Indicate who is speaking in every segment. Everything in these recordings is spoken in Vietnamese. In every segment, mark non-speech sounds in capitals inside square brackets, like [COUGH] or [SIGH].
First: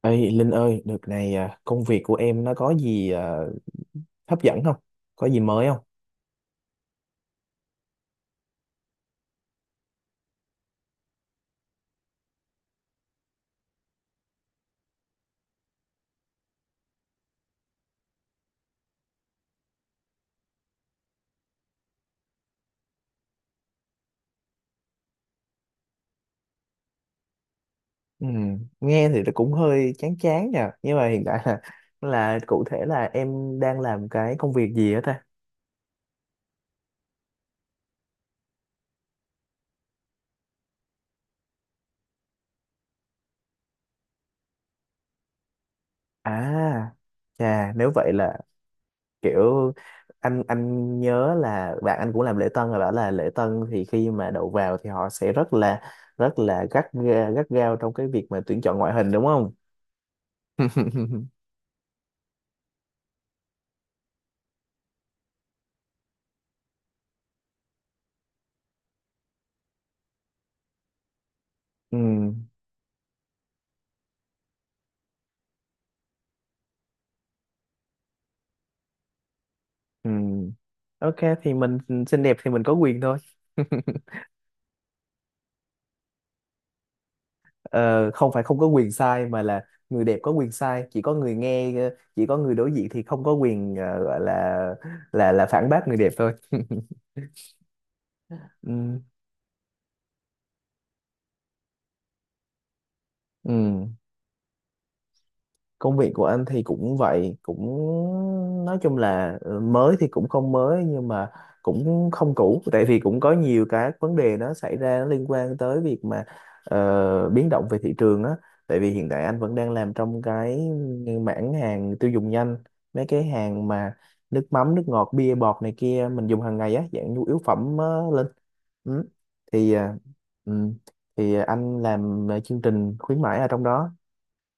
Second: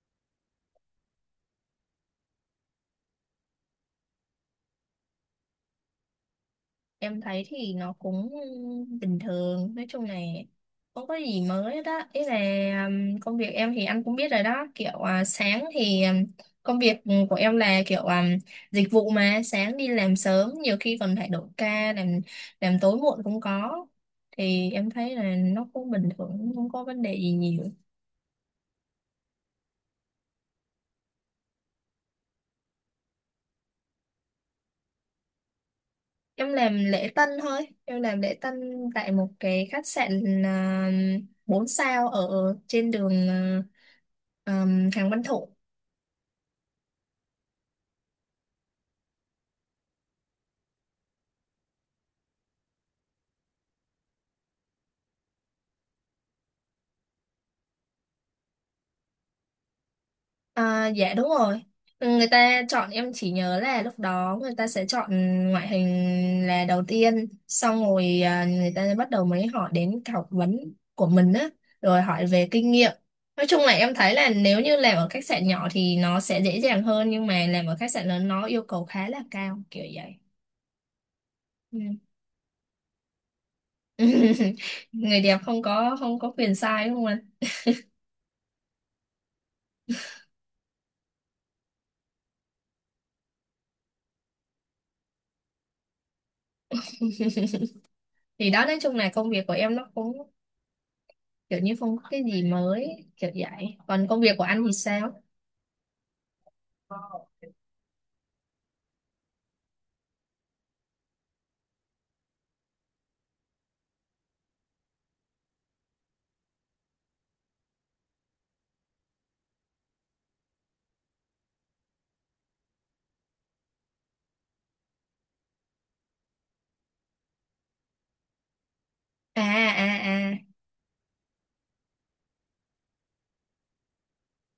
Speaker 1: Ê Linh ơi, đợt này công việc của em nó có gì hấp dẫn không? Có gì mới không?
Speaker 2: Em thấy thì nó cũng bình thường, nói chung là không có gì mới hết á. Ý là công việc em thì anh cũng biết rồi đó, kiểu sáng thì công việc của em là kiểu dịch vụ mà sáng đi làm sớm, nhiều khi còn phải đổi ca làm tối muộn cũng có. Thì em thấy là nó cũng bình thường, không có vấn đề gì nhiều.
Speaker 1: Nghe thì nó cũng hơi chán chán nha. Nhưng mà hiện tại là, [LAUGHS] là cụ thể là em đang làm cái công việc gì á ta?
Speaker 2: Em làm lễ tân thôi, em làm lễ tân tại một cái khách sạn 4 sao ở trên đường Hàng Văn Thụ.
Speaker 1: À, chà, nếu vậy là kiểu anh nhớ là bạn anh cũng làm lễ tân rồi bảo là lễ tân thì khi mà đậu vào thì họ sẽ rất là gắt gao trong cái việc mà tuyển chọn ngoại hình đúng không?
Speaker 2: À, dạ
Speaker 1: [LAUGHS]
Speaker 2: đúng rồi. Ừ, người ta chọn em, chỉ nhớ là lúc đó người ta sẽ chọn ngoại hình là đầu tiên, xong rồi người ta bắt đầu mới hỏi đến cái học vấn của mình á,
Speaker 1: Ừ.
Speaker 2: rồi hỏi về kinh nghiệm. Nói chung là em thấy là nếu như làm ở khách sạn nhỏ thì nó sẽ dễ dàng hơn, nhưng mà làm ở khách sạn lớn nó yêu cầu khá là cao, kiểu
Speaker 1: Ừ.
Speaker 2: vậy.
Speaker 1: Ok, thì mình
Speaker 2: Ừ.
Speaker 1: xinh đẹp thì mình có quyền thôi. [LAUGHS]
Speaker 2: [LAUGHS] Người đẹp không có quyền sai đúng không anh?
Speaker 1: Ờ, không phải không có quyền sai mà là người đẹp có quyền sai, chỉ có người nghe chỉ có người đối diện thì không có quyền gọi là phản bác người đẹp thôi. [LAUGHS]
Speaker 2: Thì đó, nói chung
Speaker 1: Ừ.
Speaker 2: là công việc của em nó cũng kiểu như không có cái gì mới, kiểu
Speaker 1: Ừ.
Speaker 2: vậy. Còn công việc của anh thì sao?
Speaker 1: Công việc của anh thì cũng vậy, cũng nói chung là mới thì cũng không mới nhưng mà cũng không cũ, tại vì cũng có nhiều cái vấn đề nó xảy ra nó liên quan tới việc mà biến động về thị trường á. Tại vì hiện tại anh vẫn đang làm trong cái mảng hàng tiêu dùng nhanh, mấy cái hàng mà nước mắm, nước ngọt, bia bọt này kia mình dùng hàng ngày á, dạng nhu yếu phẩm lên. Ừ.
Speaker 2: à
Speaker 1: Thì
Speaker 2: à
Speaker 1: ừ.
Speaker 2: à
Speaker 1: Thì anh làm chương trình khuyến mãi ở trong đó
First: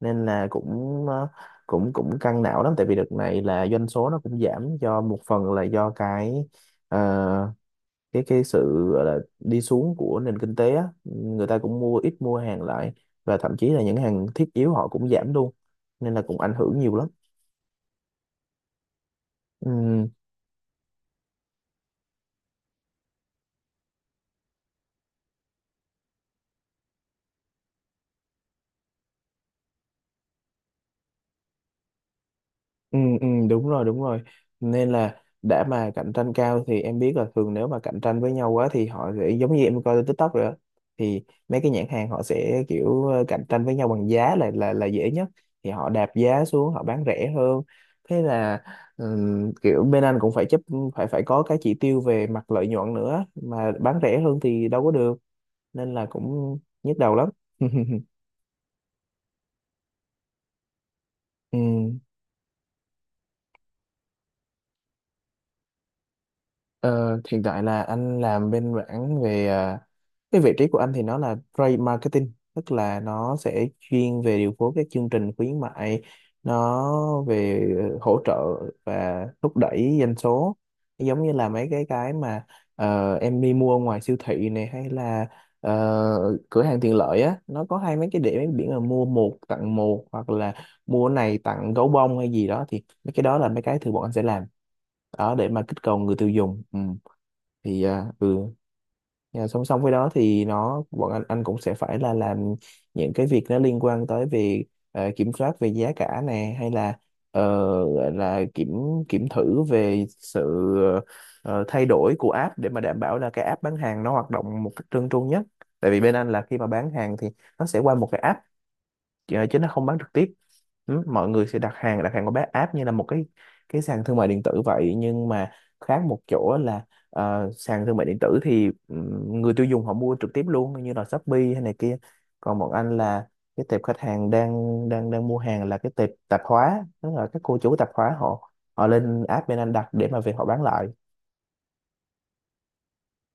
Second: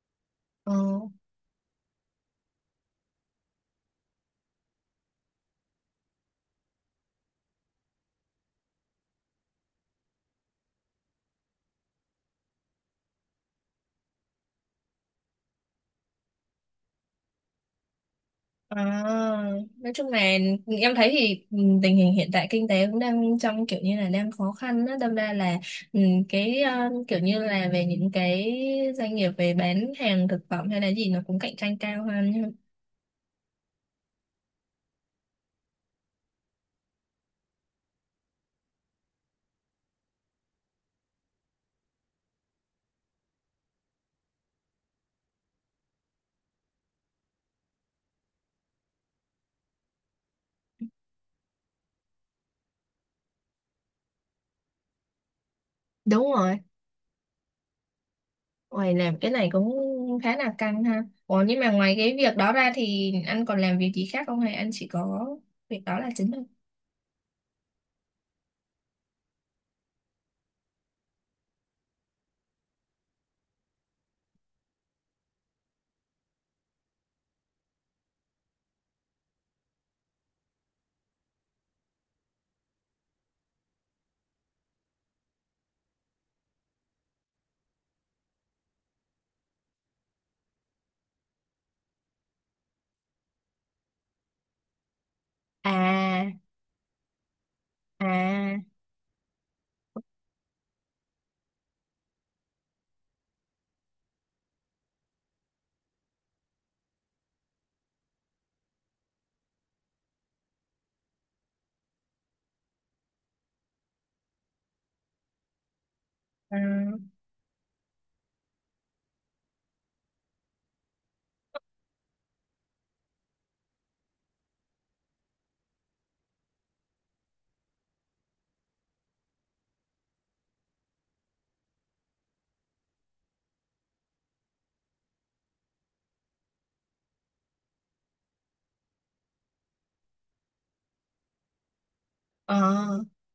Speaker 1: nên là
Speaker 2: ờ
Speaker 1: cũng ờ, cũng cũng căng não lắm, tại vì đợt này là doanh số nó cũng giảm, do một phần là do cái ờ, cái sự gọi là đi xuống của nền kinh tế á. Người ta cũng mua ít, mua hàng lại, và thậm chí là những hàng thiết yếu họ cũng giảm luôn nên là cũng ảnh hưởng nhiều lắm.
Speaker 2: à, nói
Speaker 1: Ừ.
Speaker 2: chung là em thấy thì tình hình hiện tại kinh tế cũng đang trong kiểu như là đang khó khăn đó, đâm ra là ừ, kiểu như là về những cái doanh nghiệp về bán hàng thực phẩm hay là gì nó cũng cạnh tranh cao hơn.
Speaker 1: Ừ, ừ, đúng rồi, đúng rồi, nên là đã mà cạnh tranh cao thì em biết là thường nếu mà cạnh tranh với nhau quá thì họ sẽ giống như em coi trên TikTok rồi đó, thì mấy cái nhãn hàng họ sẽ kiểu cạnh tranh với nhau bằng giá là dễ nhất, thì họ đạp giá xuống, họ bán rẻ hơn. Thế là kiểu bên anh cũng phải chấp phải phải có cái chỉ tiêu về mặt lợi nhuận nữa, mà bán rẻ hơn thì đâu có được, nên là
Speaker 2: Đúng
Speaker 1: cũng
Speaker 2: rồi.
Speaker 1: nhức đầu lắm. [LAUGHS]
Speaker 2: Ôi, làm cái này cũng khá là căng ha. Ủa,
Speaker 1: Ừ.
Speaker 2: nhưng mà ngoài cái việc đó ra thì anh còn làm việc gì khác không, hay anh chỉ có việc đó là chính thôi?
Speaker 1: Ờ, hiện tại là anh làm bên mảng về cái vị trí của anh thì nó là trade marketing, tức là nó sẽ chuyên về điều phối các chương trình khuyến mại. Nó về hỗ trợ và thúc đẩy doanh số, giống như là mấy cái mà em đi mua ngoài siêu thị này hay là ờ, cửa hàng tiện lợi á, nó có hai mấy cái điểm, mấy biển là mua một tặng một hoặc là mua này tặng gấu bông hay gì đó, thì mấy cái đó là mấy cái thường bọn anh sẽ làm đó để mà kích cầu người
Speaker 2: À,
Speaker 1: tiêu dùng. Ừ. Thì uh,
Speaker 2: à.
Speaker 1: và song song với đó thì nó bọn anh cũng sẽ phải là làm những cái việc nó liên quan tới về kiểm soát về giá cả nè, hay là ờ, gọi là kiểm kiểm thử về sự ờ, thay đổi của app để mà đảm bảo là cái app bán hàng nó hoạt động một cách trơn tru nhất. Tại vì bên anh là khi
Speaker 2: À.
Speaker 1: mà bán hàng thì nó sẽ qua một cái app chứ nó không bán trực tiếp. Mọi người sẽ đặt hàng qua bán app như là một cái sàn thương mại điện tử vậy, nhưng mà khác một chỗ là sàn thương mại điện tử thì người tiêu dùng họ mua trực tiếp luôn như là Shopee hay này kia, còn bọn anh là cái tệp khách hàng đang đang đang mua hàng là cái tệp tạp hóa, tức là các cô chủ tạp hóa họ họ lên app bên anh đặt để mà về họ bán lại.
Speaker 2: Ờ,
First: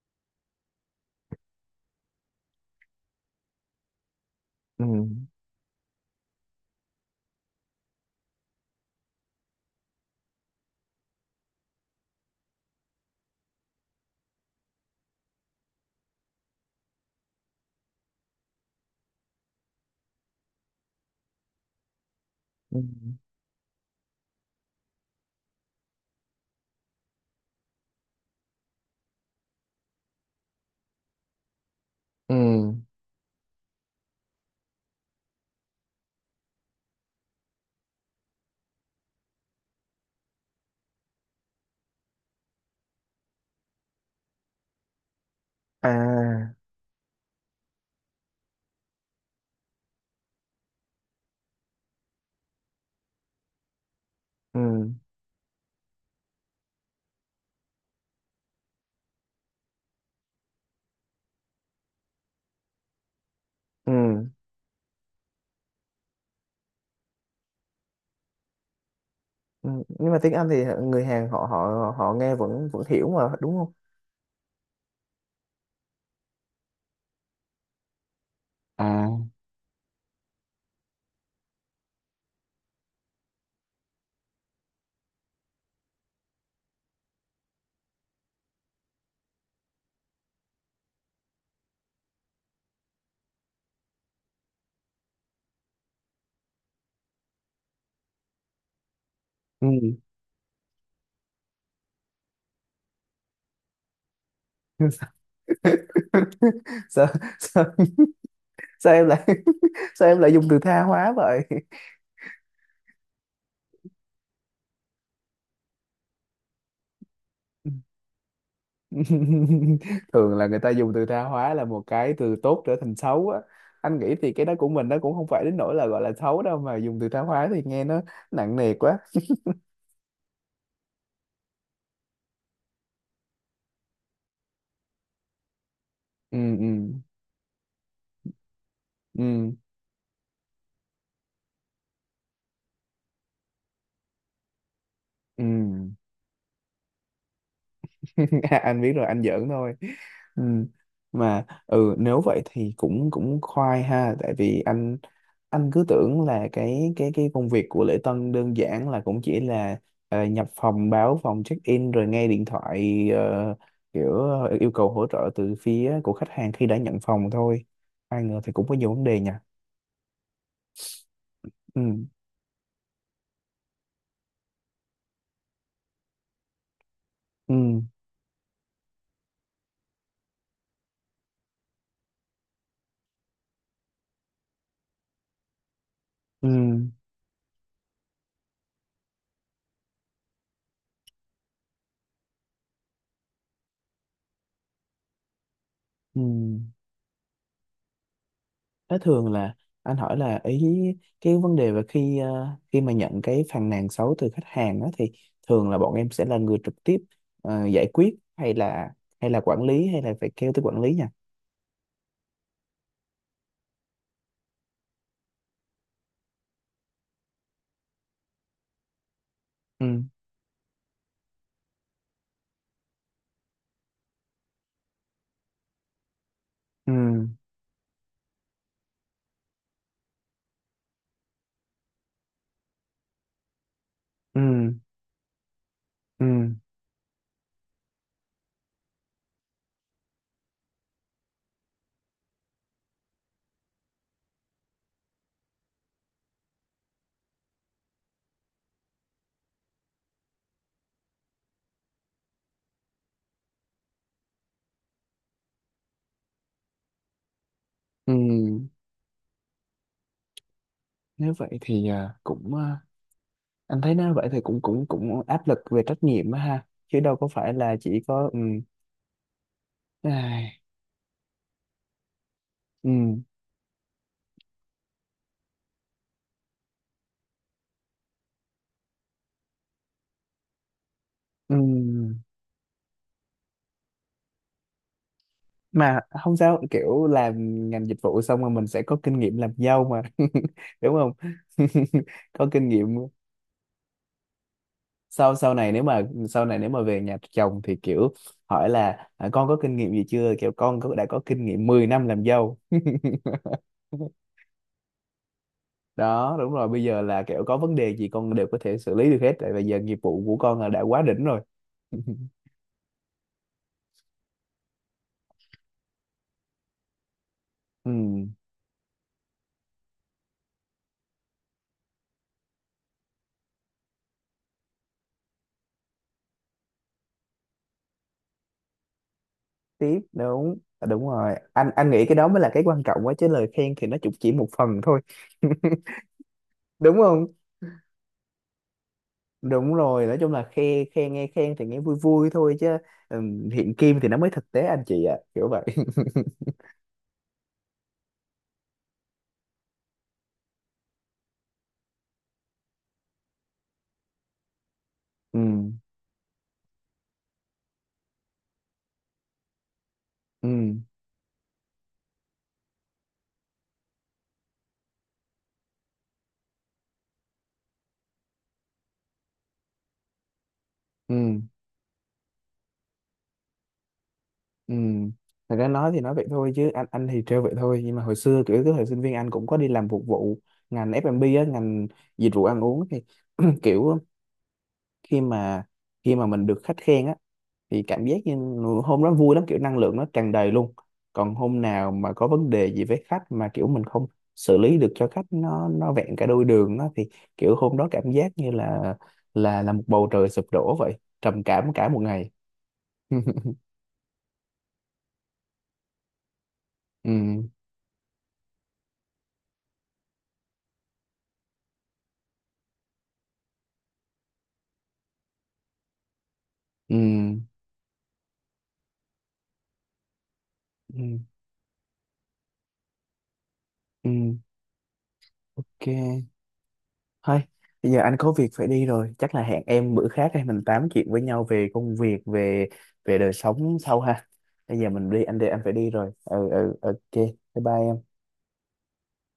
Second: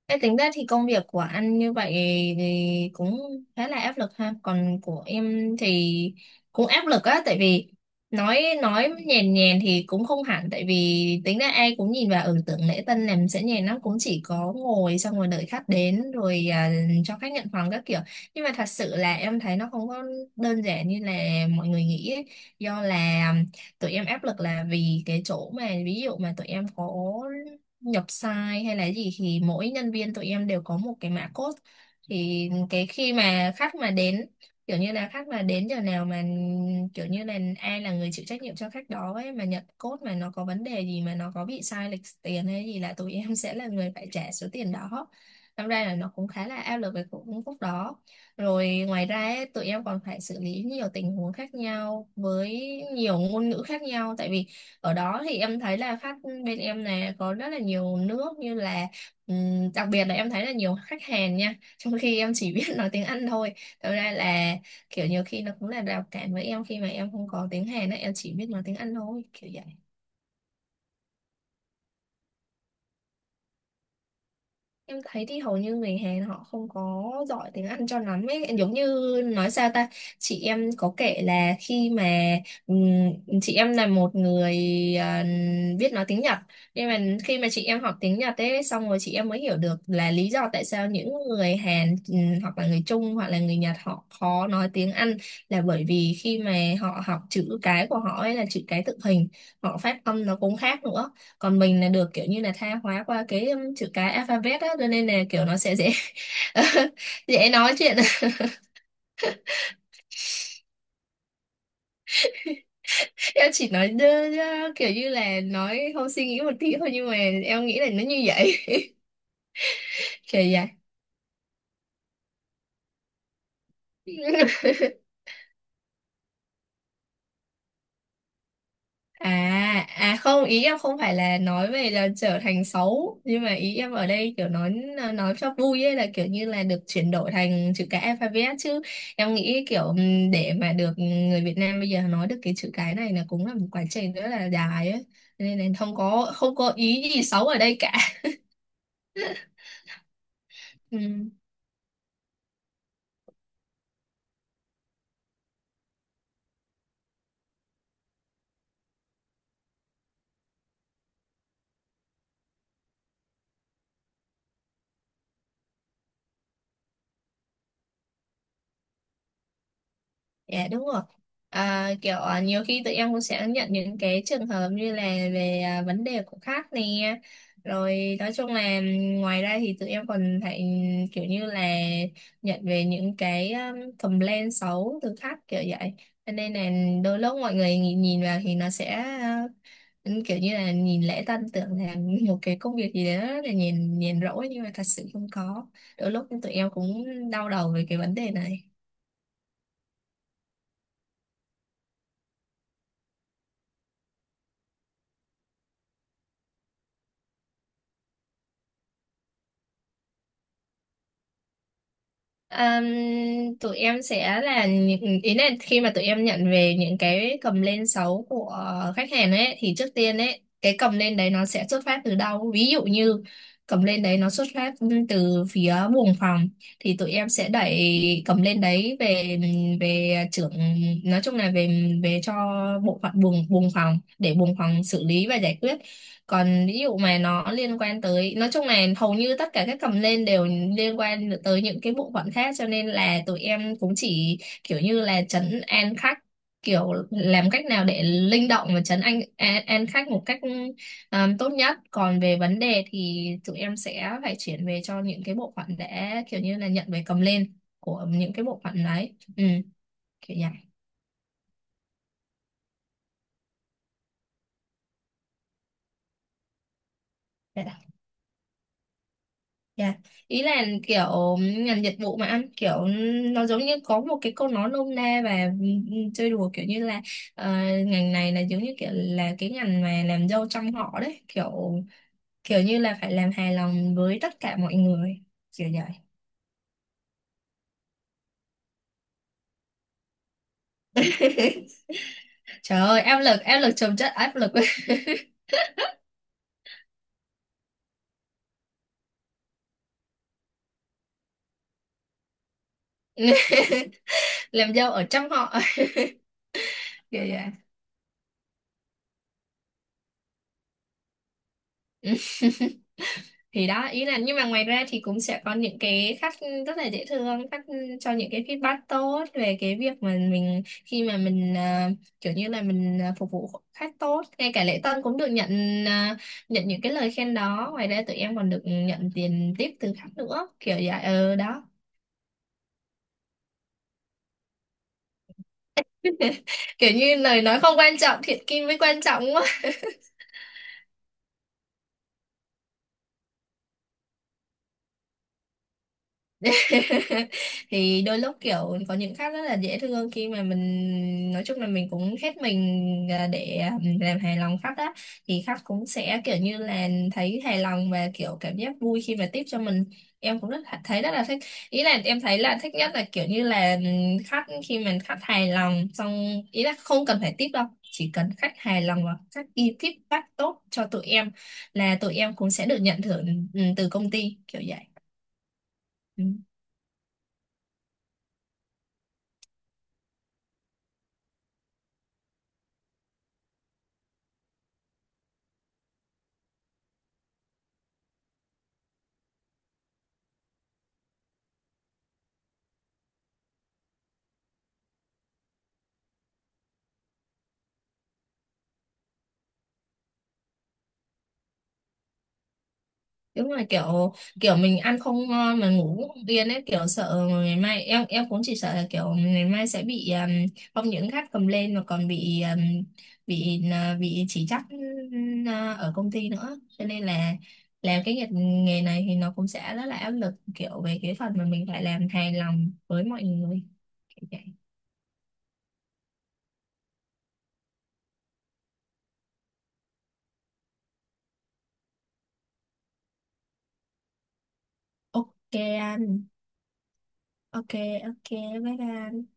Speaker 2: thế tính ra thì công việc của anh như vậy thì cũng khá là áp lực ha. Còn
Speaker 1: Ừ.
Speaker 2: của em thì cũng áp lực á, tại vì nói nhèn nhèn thì cũng không hẳn, tại vì tính ra ai cũng nhìn vào tưởng lễ tân làm sẽ nhèn lắm, cũng chỉ có ngồi xong rồi đợi khách đến rồi, cho khách nhận phòng các kiểu. Nhưng mà thật sự là em thấy nó không có đơn giản như là mọi người nghĩ ấy.
Speaker 1: Ừ.
Speaker 2: Do là tụi em áp lực là vì cái chỗ mà ví dụ mà tụi em có nhập sai hay là gì thì mỗi nhân viên tụi em đều có một cái mã code, thì
Speaker 1: Ừ.
Speaker 2: cái khi mà khách mà đến, kiểu như là khách mà đến giờ nào mà kiểu như là ai là người chịu trách nhiệm cho khách đó ấy, mà nhận code mà nó có vấn đề gì, mà nó có bị sai lệch tiền hay gì là tụi [LAUGHS] em sẽ là người phải trả số tiền đó. Năm ra là nó cũng khá là
Speaker 1: À.
Speaker 2: áp lực về cũng khúc đó. Rồi ngoài ra ấy, tụi em còn phải xử lý nhiều tình huống khác nhau với nhiều ngôn ngữ khác nhau, tại vì
Speaker 1: Ừ.
Speaker 2: ở đó thì em thấy là khách bên em này có rất là nhiều nước, như là đặc biệt là em thấy là nhiều khách Hàn nha, trong khi em chỉ [LAUGHS] biết nói tiếng Anh thôi. Thật ra
Speaker 1: Ừ.
Speaker 2: là kiểu nhiều khi nó cũng là rào cản với em, khi mà em không có tiếng Hàn á, em chỉ biết nói tiếng Anh thôi, kiểu vậy.
Speaker 1: Ừ, nhưng mà tiếng Anh thì người Hàn họ họ họ nghe vẫn vẫn hiểu mà đúng không?
Speaker 2: Em thấy thì hầu như người Hàn họ không có giỏi tiếng Anh cho lắm ấy. Giống như
Speaker 1: À,
Speaker 2: nói sao ta, chị em có kể là khi mà ừm, chị em là một người à, biết nói tiếng Nhật, nhưng mà khi mà chị em học tiếng Nhật ấy, xong rồi chị em mới hiểu được là lý do tại sao những người Hàn hoặc là người Trung hoặc là người Nhật họ khó nói tiếng Anh, là bởi vì khi mà họ học chữ cái của họ ấy là chữ cái tượng hình,
Speaker 1: ừ.
Speaker 2: họ phát âm nó cũng khác nữa. Còn mình là được kiểu như là tha hóa qua cái chữ cái alphabet á, cho nên là
Speaker 1: [LAUGHS]
Speaker 2: kiểu nó sẽ dễ
Speaker 1: sao,
Speaker 2: [LAUGHS] dễ
Speaker 1: sao
Speaker 2: nói chuyện. [LAUGHS]
Speaker 1: sao em lại [LAUGHS] sao em lại dùng từ tha hóa vậy?
Speaker 2: Em chỉ nói đơ, đơ, kiểu như là nói không suy nghĩ một tí thôi, nhưng mà em nghĩ là nó như vậy.
Speaker 1: [LAUGHS]
Speaker 2: [LAUGHS]
Speaker 1: Thường
Speaker 2: Kiểu
Speaker 1: là người ta dùng từ tha hóa là một cái từ tốt trở thành xấu á. Anh nghĩ thì cái đó của
Speaker 2: vậy.
Speaker 1: mình
Speaker 2: [LAUGHS]
Speaker 1: nó cũng không phải đến nỗi là gọi là xấu đâu, mà dùng từ tha hóa thì nghe nó nặng nề quá.
Speaker 2: À không, ý em không phải là nói về là trở thành xấu, nhưng mà ý em ở đây kiểu nói cho vui ấy, là kiểu
Speaker 1: Ừ.
Speaker 2: như là
Speaker 1: Ừ.
Speaker 2: được chuyển đổi thành chữ cái alphabet chứ. Em
Speaker 1: Ừ.
Speaker 2: nghĩ kiểu để mà được người Việt Nam bây giờ nói được cái chữ cái này là cũng là một quá trình rất là dài ấy.
Speaker 1: Ừ.
Speaker 2: Nên là không có ý gì xấu ở đây cả.
Speaker 1: [LAUGHS] À, anh biết rồi, anh giỡn thôi. Ừ. Mà
Speaker 2: [LAUGHS]
Speaker 1: ừ, nếu vậy thì cũng cũng khoai ha, tại vì anh cứ tưởng là cái công việc của lễ tân đơn giản là cũng chỉ là nhập phòng, báo phòng, check in, rồi nghe điện thoại kiểu yêu cầu hỗ trợ từ phía của khách hàng khi đã nhận phòng thôi, ai ngờ thì cũng có nhiều vấn đề nha.
Speaker 2: Dạ đúng rồi.
Speaker 1: Ừ.
Speaker 2: À, kiểu nhiều khi tụi em cũng sẽ nhận những cái trường hợp như là về vấn đề của khách nè.
Speaker 1: Ừ.
Speaker 2: Rồi nói chung là, ngoài ra thì tụi em còn phải kiểu như là nhận về những cái complaint xấu từ khách, kiểu vậy. Cho
Speaker 1: Ừ.
Speaker 2: nên là đôi lúc mọi người nhìn vào thì nó sẽ ờ, kiểu như là nhìn lễ tân tưởng là [LAUGHS] một cái công việc gì đó là nhìn nhìn rỗi, nhưng mà thật sự không có. Đôi
Speaker 1: Ừ.
Speaker 2: lúc tụi em cũng đau đầu về cái vấn đề này.
Speaker 1: Thế thường là anh hỏi là ý cái vấn đề về khi mà nhận cái phàn nàn xấu từ khách hàng đó thì thường là bọn em sẽ là người trực tiếp giải quyết hay là quản lý, hay là phải kêu tới quản lý nha.
Speaker 2: Ừm, Tụi em sẽ là những, ý là khi mà tụi em nhận về những cái cầm lên sóng của khách hàng ấy, thì trước
Speaker 1: Ừ.
Speaker 2: tiên ấy cái cầm lên đấy nó sẽ xuất phát từ đâu, ví dụ như cầm lên đấy nó xuất phát từ phía buồng phòng, thì tụi
Speaker 1: Ừ.
Speaker 2: em sẽ đẩy cầm lên đấy về về trưởng, nói chung là về về cho bộ phận buồng buồng phòng, để
Speaker 1: Ừ.
Speaker 2: buồng phòng xử lý và giải quyết.
Speaker 1: Ừ.
Speaker 2: Còn ví dụ mà nó liên quan tới, nói chung là hầu như tất cả các cầm lên đều liên quan tới những cái bộ phận khác, cho nên là tụi em cũng chỉ kiểu như là trấn an khách, kiểu làm cách nào để linh động và trấn an khách một cách tốt nhất. Còn về vấn đề thì tụi em sẽ phải chuyển về cho những cái bộ phận, để kiểu như là nhận về cầm lên của
Speaker 1: Ừ.
Speaker 2: những cái bộ phận đấy, kiểu
Speaker 1: Nếu vậy thì cũng anh thấy nếu vậy thì cũng cũng cũng áp lực về trách nhiệm á ha, chứ đâu có phải là
Speaker 2: vậy.
Speaker 1: chỉ có ừ
Speaker 2: Dạ. Ý
Speaker 1: ai,
Speaker 2: là kiểu ngành dịch vụ mà anh, kiểu
Speaker 1: ừ
Speaker 2: nó giống như có một cái câu nói nôm na và chơi đùa, kiểu như là ờ, ngành này là giống như kiểu là cái ngành mà làm dâu trăm họ đấy, kiểu
Speaker 1: ừ
Speaker 2: kiểu như là phải làm hài lòng với tất cả mọi người, kiểu vậy.
Speaker 1: mà không, sao kiểu làm ngành dịch vụ xong rồi mình sẽ có kinh nghiệm làm dâu mà. [LAUGHS] Đúng không?
Speaker 2: [LAUGHS]
Speaker 1: [LAUGHS] Có kinh
Speaker 2: Trời
Speaker 1: nghiệm.
Speaker 2: ơi, áp lực chồng chất áp lực.
Speaker 1: Sau sau này nếu mà sau này nếu mà về nhà chồng thì kiểu hỏi là à, con có kinh nghiệm gì chưa, kiểu con có, đã có kinh nghiệm 10 năm làm dâu. [LAUGHS]
Speaker 2: [LAUGHS] Làm dâu ở trăm họ,
Speaker 1: Đó đúng rồi, bây giờ là
Speaker 2: kiểu vậy.
Speaker 1: kiểu có vấn đề gì con đều có thể xử lý được hết, tại bây giờ nghiệp vụ của con là đã quá đỉnh rồi.
Speaker 2: Ừ.
Speaker 1: [LAUGHS]
Speaker 2: Thì đó, ý là nhưng mà ngoài ra thì cũng sẽ có những cái khách rất là dễ thương, khách cho
Speaker 1: Ừ,
Speaker 2: những cái feedback tốt về cái việc mà mình, khi mà mình kiểu như là mình phục vụ khách tốt, ngay cả lễ tân cũng được nhận à, nhận những cái lời khen đó. Ngoài ra tụi em còn được nhận tiền tip từ
Speaker 1: tiếp
Speaker 2: khách nữa,
Speaker 1: đúng
Speaker 2: kiểu
Speaker 1: à,
Speaker 2: vậy.
Speaker 1: đúng rồi,
Speaker 2: Ờ Đó.
Speaker 1: anh nghĩ cái đó mới là cái quan trọng quá, chứ lời khen thì nó cũng chỉ một phần thôi.
Speaker 2: [LAUGHS]
Speaker 1: [LAUGHS]
Speaker 2: Kiểu
Speaker 1: Đúng
Speaker 2: như
Speaker 1: không?
Speaker 2: lời nói không quan trọng, thiện kim mới quan trọng. [LAUGHS]
Speaker 1: Đúng rồi, nói chung là khen khen nghe khen thì nghe vui vui thôi, chứ hiện kim thì nó mới thực tế, anh chị ạ, kiểu vậy. [LAUGHS]
Speaker 2: [LAUGHS] Thì đôi lúc kiểu có những khách rất là dễ thương, khi mà mình nói chung là mình cũng hết mình để làm hài lòng khách á,
Speaker 1: Ừ.
Speaker 2: thì khách cũng sẽ kiểu như là thấy hài lòng và kiểu cảm giác vui khi mà tiếp cho mình. Em
Speaker 1: Ừ.
Speaker 2: cũng rất là- thấy rất là thích. Ý là em thấy là thích nhất là kiểu như là khách khi mà khách hài lòng xong, ý là không cần phải tiếp đâu, chỉ cần khách hài lòng và khách ghi feedback tốt cho tụi em
Speaker 1: Ừ.
Speaker 2: là tụi em cũng sẽ được nhận thưởng từ công ty, kiểu
Speaker 1: Ừ.
Speaker 2: vậy.
Speaker 1: Thật ra nói thì nói
Speaker 2: Ừ.
Speaker 1: vậy thôi, chứ anh thì trêu vậy thôi, nhưng mà hồi xưa kiểu cái thời sinh viên anh cũng có đi làm phục vụ ngành F&B á, ngành dịch vụ ăn uống thì [CLEARS THROAT] kiểu khi mà khi mà mình được khách khen á thì cảm giác như hôm đó vui lắm, kiểu năng lượng nó tràn đầy luôn. Còn hôm nào mà có vấn đề gì với khách mà kiểu mình không xử lý được cho khách nó vẹn cả đôi đường đó thì kiểu hôm đó cảm giác như là một bầu trời sụp đổ vậy, trầm cảm cả một ngày.
Speaker 2: Đúng
Speaker 1: [LAUGHS]
Speaker 2: rồi, kiểu kiểu mình ăn không ngon mà ngủ cũng không yên ấy, kiểu sợ
Speaker 1: Ừ.
Speaker 2: ngày mai, em cũng chỉ sợ là kiểu ngày mai sẽ bị không những gắt cầm lên, mà còn bị bị bị chỉ trích ở công ty nữa, cho
Speaker 1: Ừ.
Speaker 2: nên là làm cái nghề nghề này thì nó cũng sẽ rất là áp lực, kiểu về cái
Speaker 1: Ừ.
Speaker 2: phần mà mình phải làm hài lòng với mọi người,
Speaker 1: Ừ.
Speaker 2: kiểu vậy.
Speaker 1: Ok thôi, bây giờ anh có việc phải đi rồi, chắc là hẹn em bữa khác hay mình tám chuyện với nhau về công việc, về về đời sống sau ha. Bây giờ mình đi, anh đi,
Speaker 2: Ok
Speaker 1: anh phải đi rồi.
Speaker 2: anh.
Speaker 1: Ừ. Ừ. Ok. Bye
Speaker 2: Ok,
Speaker 1: bye em.
Speaker 2: ok. Bye bye.